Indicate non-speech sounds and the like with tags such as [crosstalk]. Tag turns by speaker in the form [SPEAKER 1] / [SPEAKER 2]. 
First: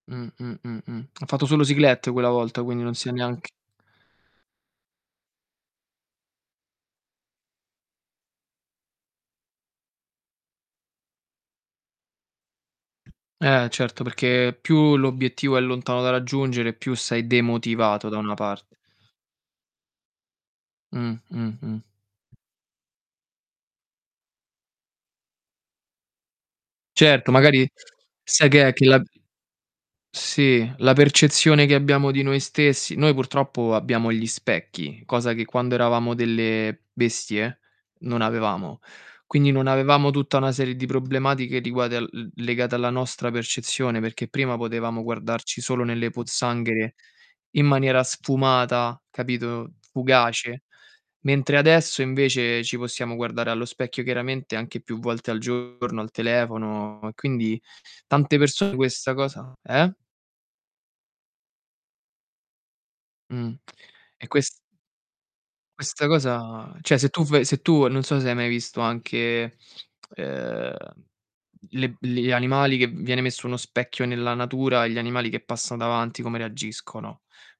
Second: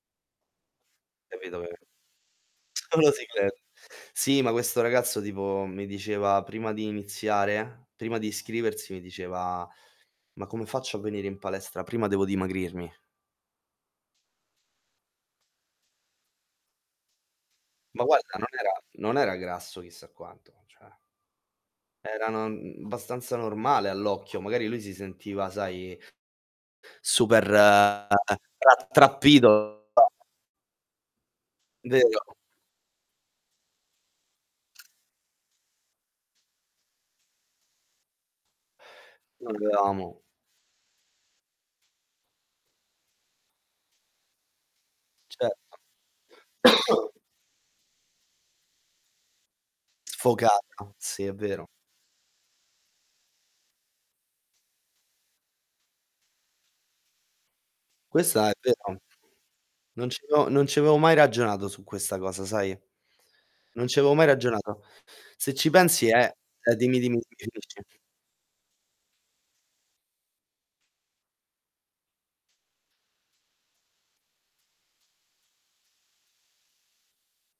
[SPEAKER 1] Mh-mh. Mh-mh. Ha fatto
[SPEAKER 2] Capito
[SPEAKER 1] solo
[SPEAKER 2] be
[SPEAKER 1] cyclette quella volta, quindi non
[SPEAKER 2] [smacks lips]
[SPEAKER 1] sia
[SPEAKER 2] solo
[SPEAKER 1] neanc
[SPEAKER 2] cyclette. Sì, ma questo ragazzo tipo mi diceva prima di iniziare prima di iscriversi mi diceva: "Ma come faccio a venire in palestra? Prima devo dimagrirmi".
[SPEAKER 1] Ehm, certo, perché più l'obiettivo è lontano da raggiungere, più sei
[SPEAKER 2] Ma
[SPEAKER 1] demotivato da una
[SPEAKER 2] guarda, non era
[SPEAKER 1] parte.
[SPEAKER 2] non era grasso chissà quanto, cioè
[SPEAKER 1] Mh-mh-mh.
[SPEAKER 2] era non bastanza normale all'occhio. Magari lui si sentiva, sai
[SPEAKER 1] Certo,
[SPEAKER 2] super
[SPEAKER 1] magari sai che è, che la
[SPEAKER 2] rattrappito. Cioè
[SPEAKER 1] Sì, la percezione che abbiamo di
[SPEAKER 2] Vero.
[SPEAKER 1] noi stessi. Noi purtroppo abbiamo gli specchi, cosa che quando eravamo delle bestie? Non avevamo. Quindi,
[SPEAKER 2] Non
[SPEAKER 1] non avevamo
[SPEAKER 2] avevamo.
[SPEAKER 1] tutta una serie di problematiche riguadel l legate alla nostra percezione, perché prima potevamo
[SPEAKER 2] Certo.
[SPEAKER 1] guardarci solo nelle pozzanghere
[SPEAKER 2] [coughs]
[SPEAKER 1] in maniera sfumata, capito, fugace.
[SPEAKER 2] Sfocata. Sì, è
[SPEAKER 1] Mentre
[SPEAKER 2] vero.
[SPEAKER 1] adesso invece, ci possiamo guardare allo specchio chiaramente anche più volte al giorno, al telefono, e quindi tante
[SPEAKER 2] Questa è
[SPEAKER 1] persone
[SPEAKER 2] vero.
[SPEAKER 1] questa cosa eh?
[SPEAKER 2] Non ci avevo non ci avevo mai ragionato su questa cosa, sai.
[SPEAKER 1] Mh.
[SPEAKER 2] Non ci avevo mai
[SPEAKER 1] E ques
[SPEAKER 2] ragionato. Se ci
[SPEAKER 1] questa
[SPEAKER 2] pensi è è
[SPEAKER 1] cosa cioè
[SPEAKER 2] dimmi,
[SPEAKER 1] se
[SPEAKER 2] dimmi,
[SPEAKER 1] tu ve se tu
[SPEAKER 2] finisci.
[SPEAKER 1] non so se hai mai visto anche, uhm, le b li animali che viene messo uno specchio nella natura e gli animali che passano davanti come reagiscono.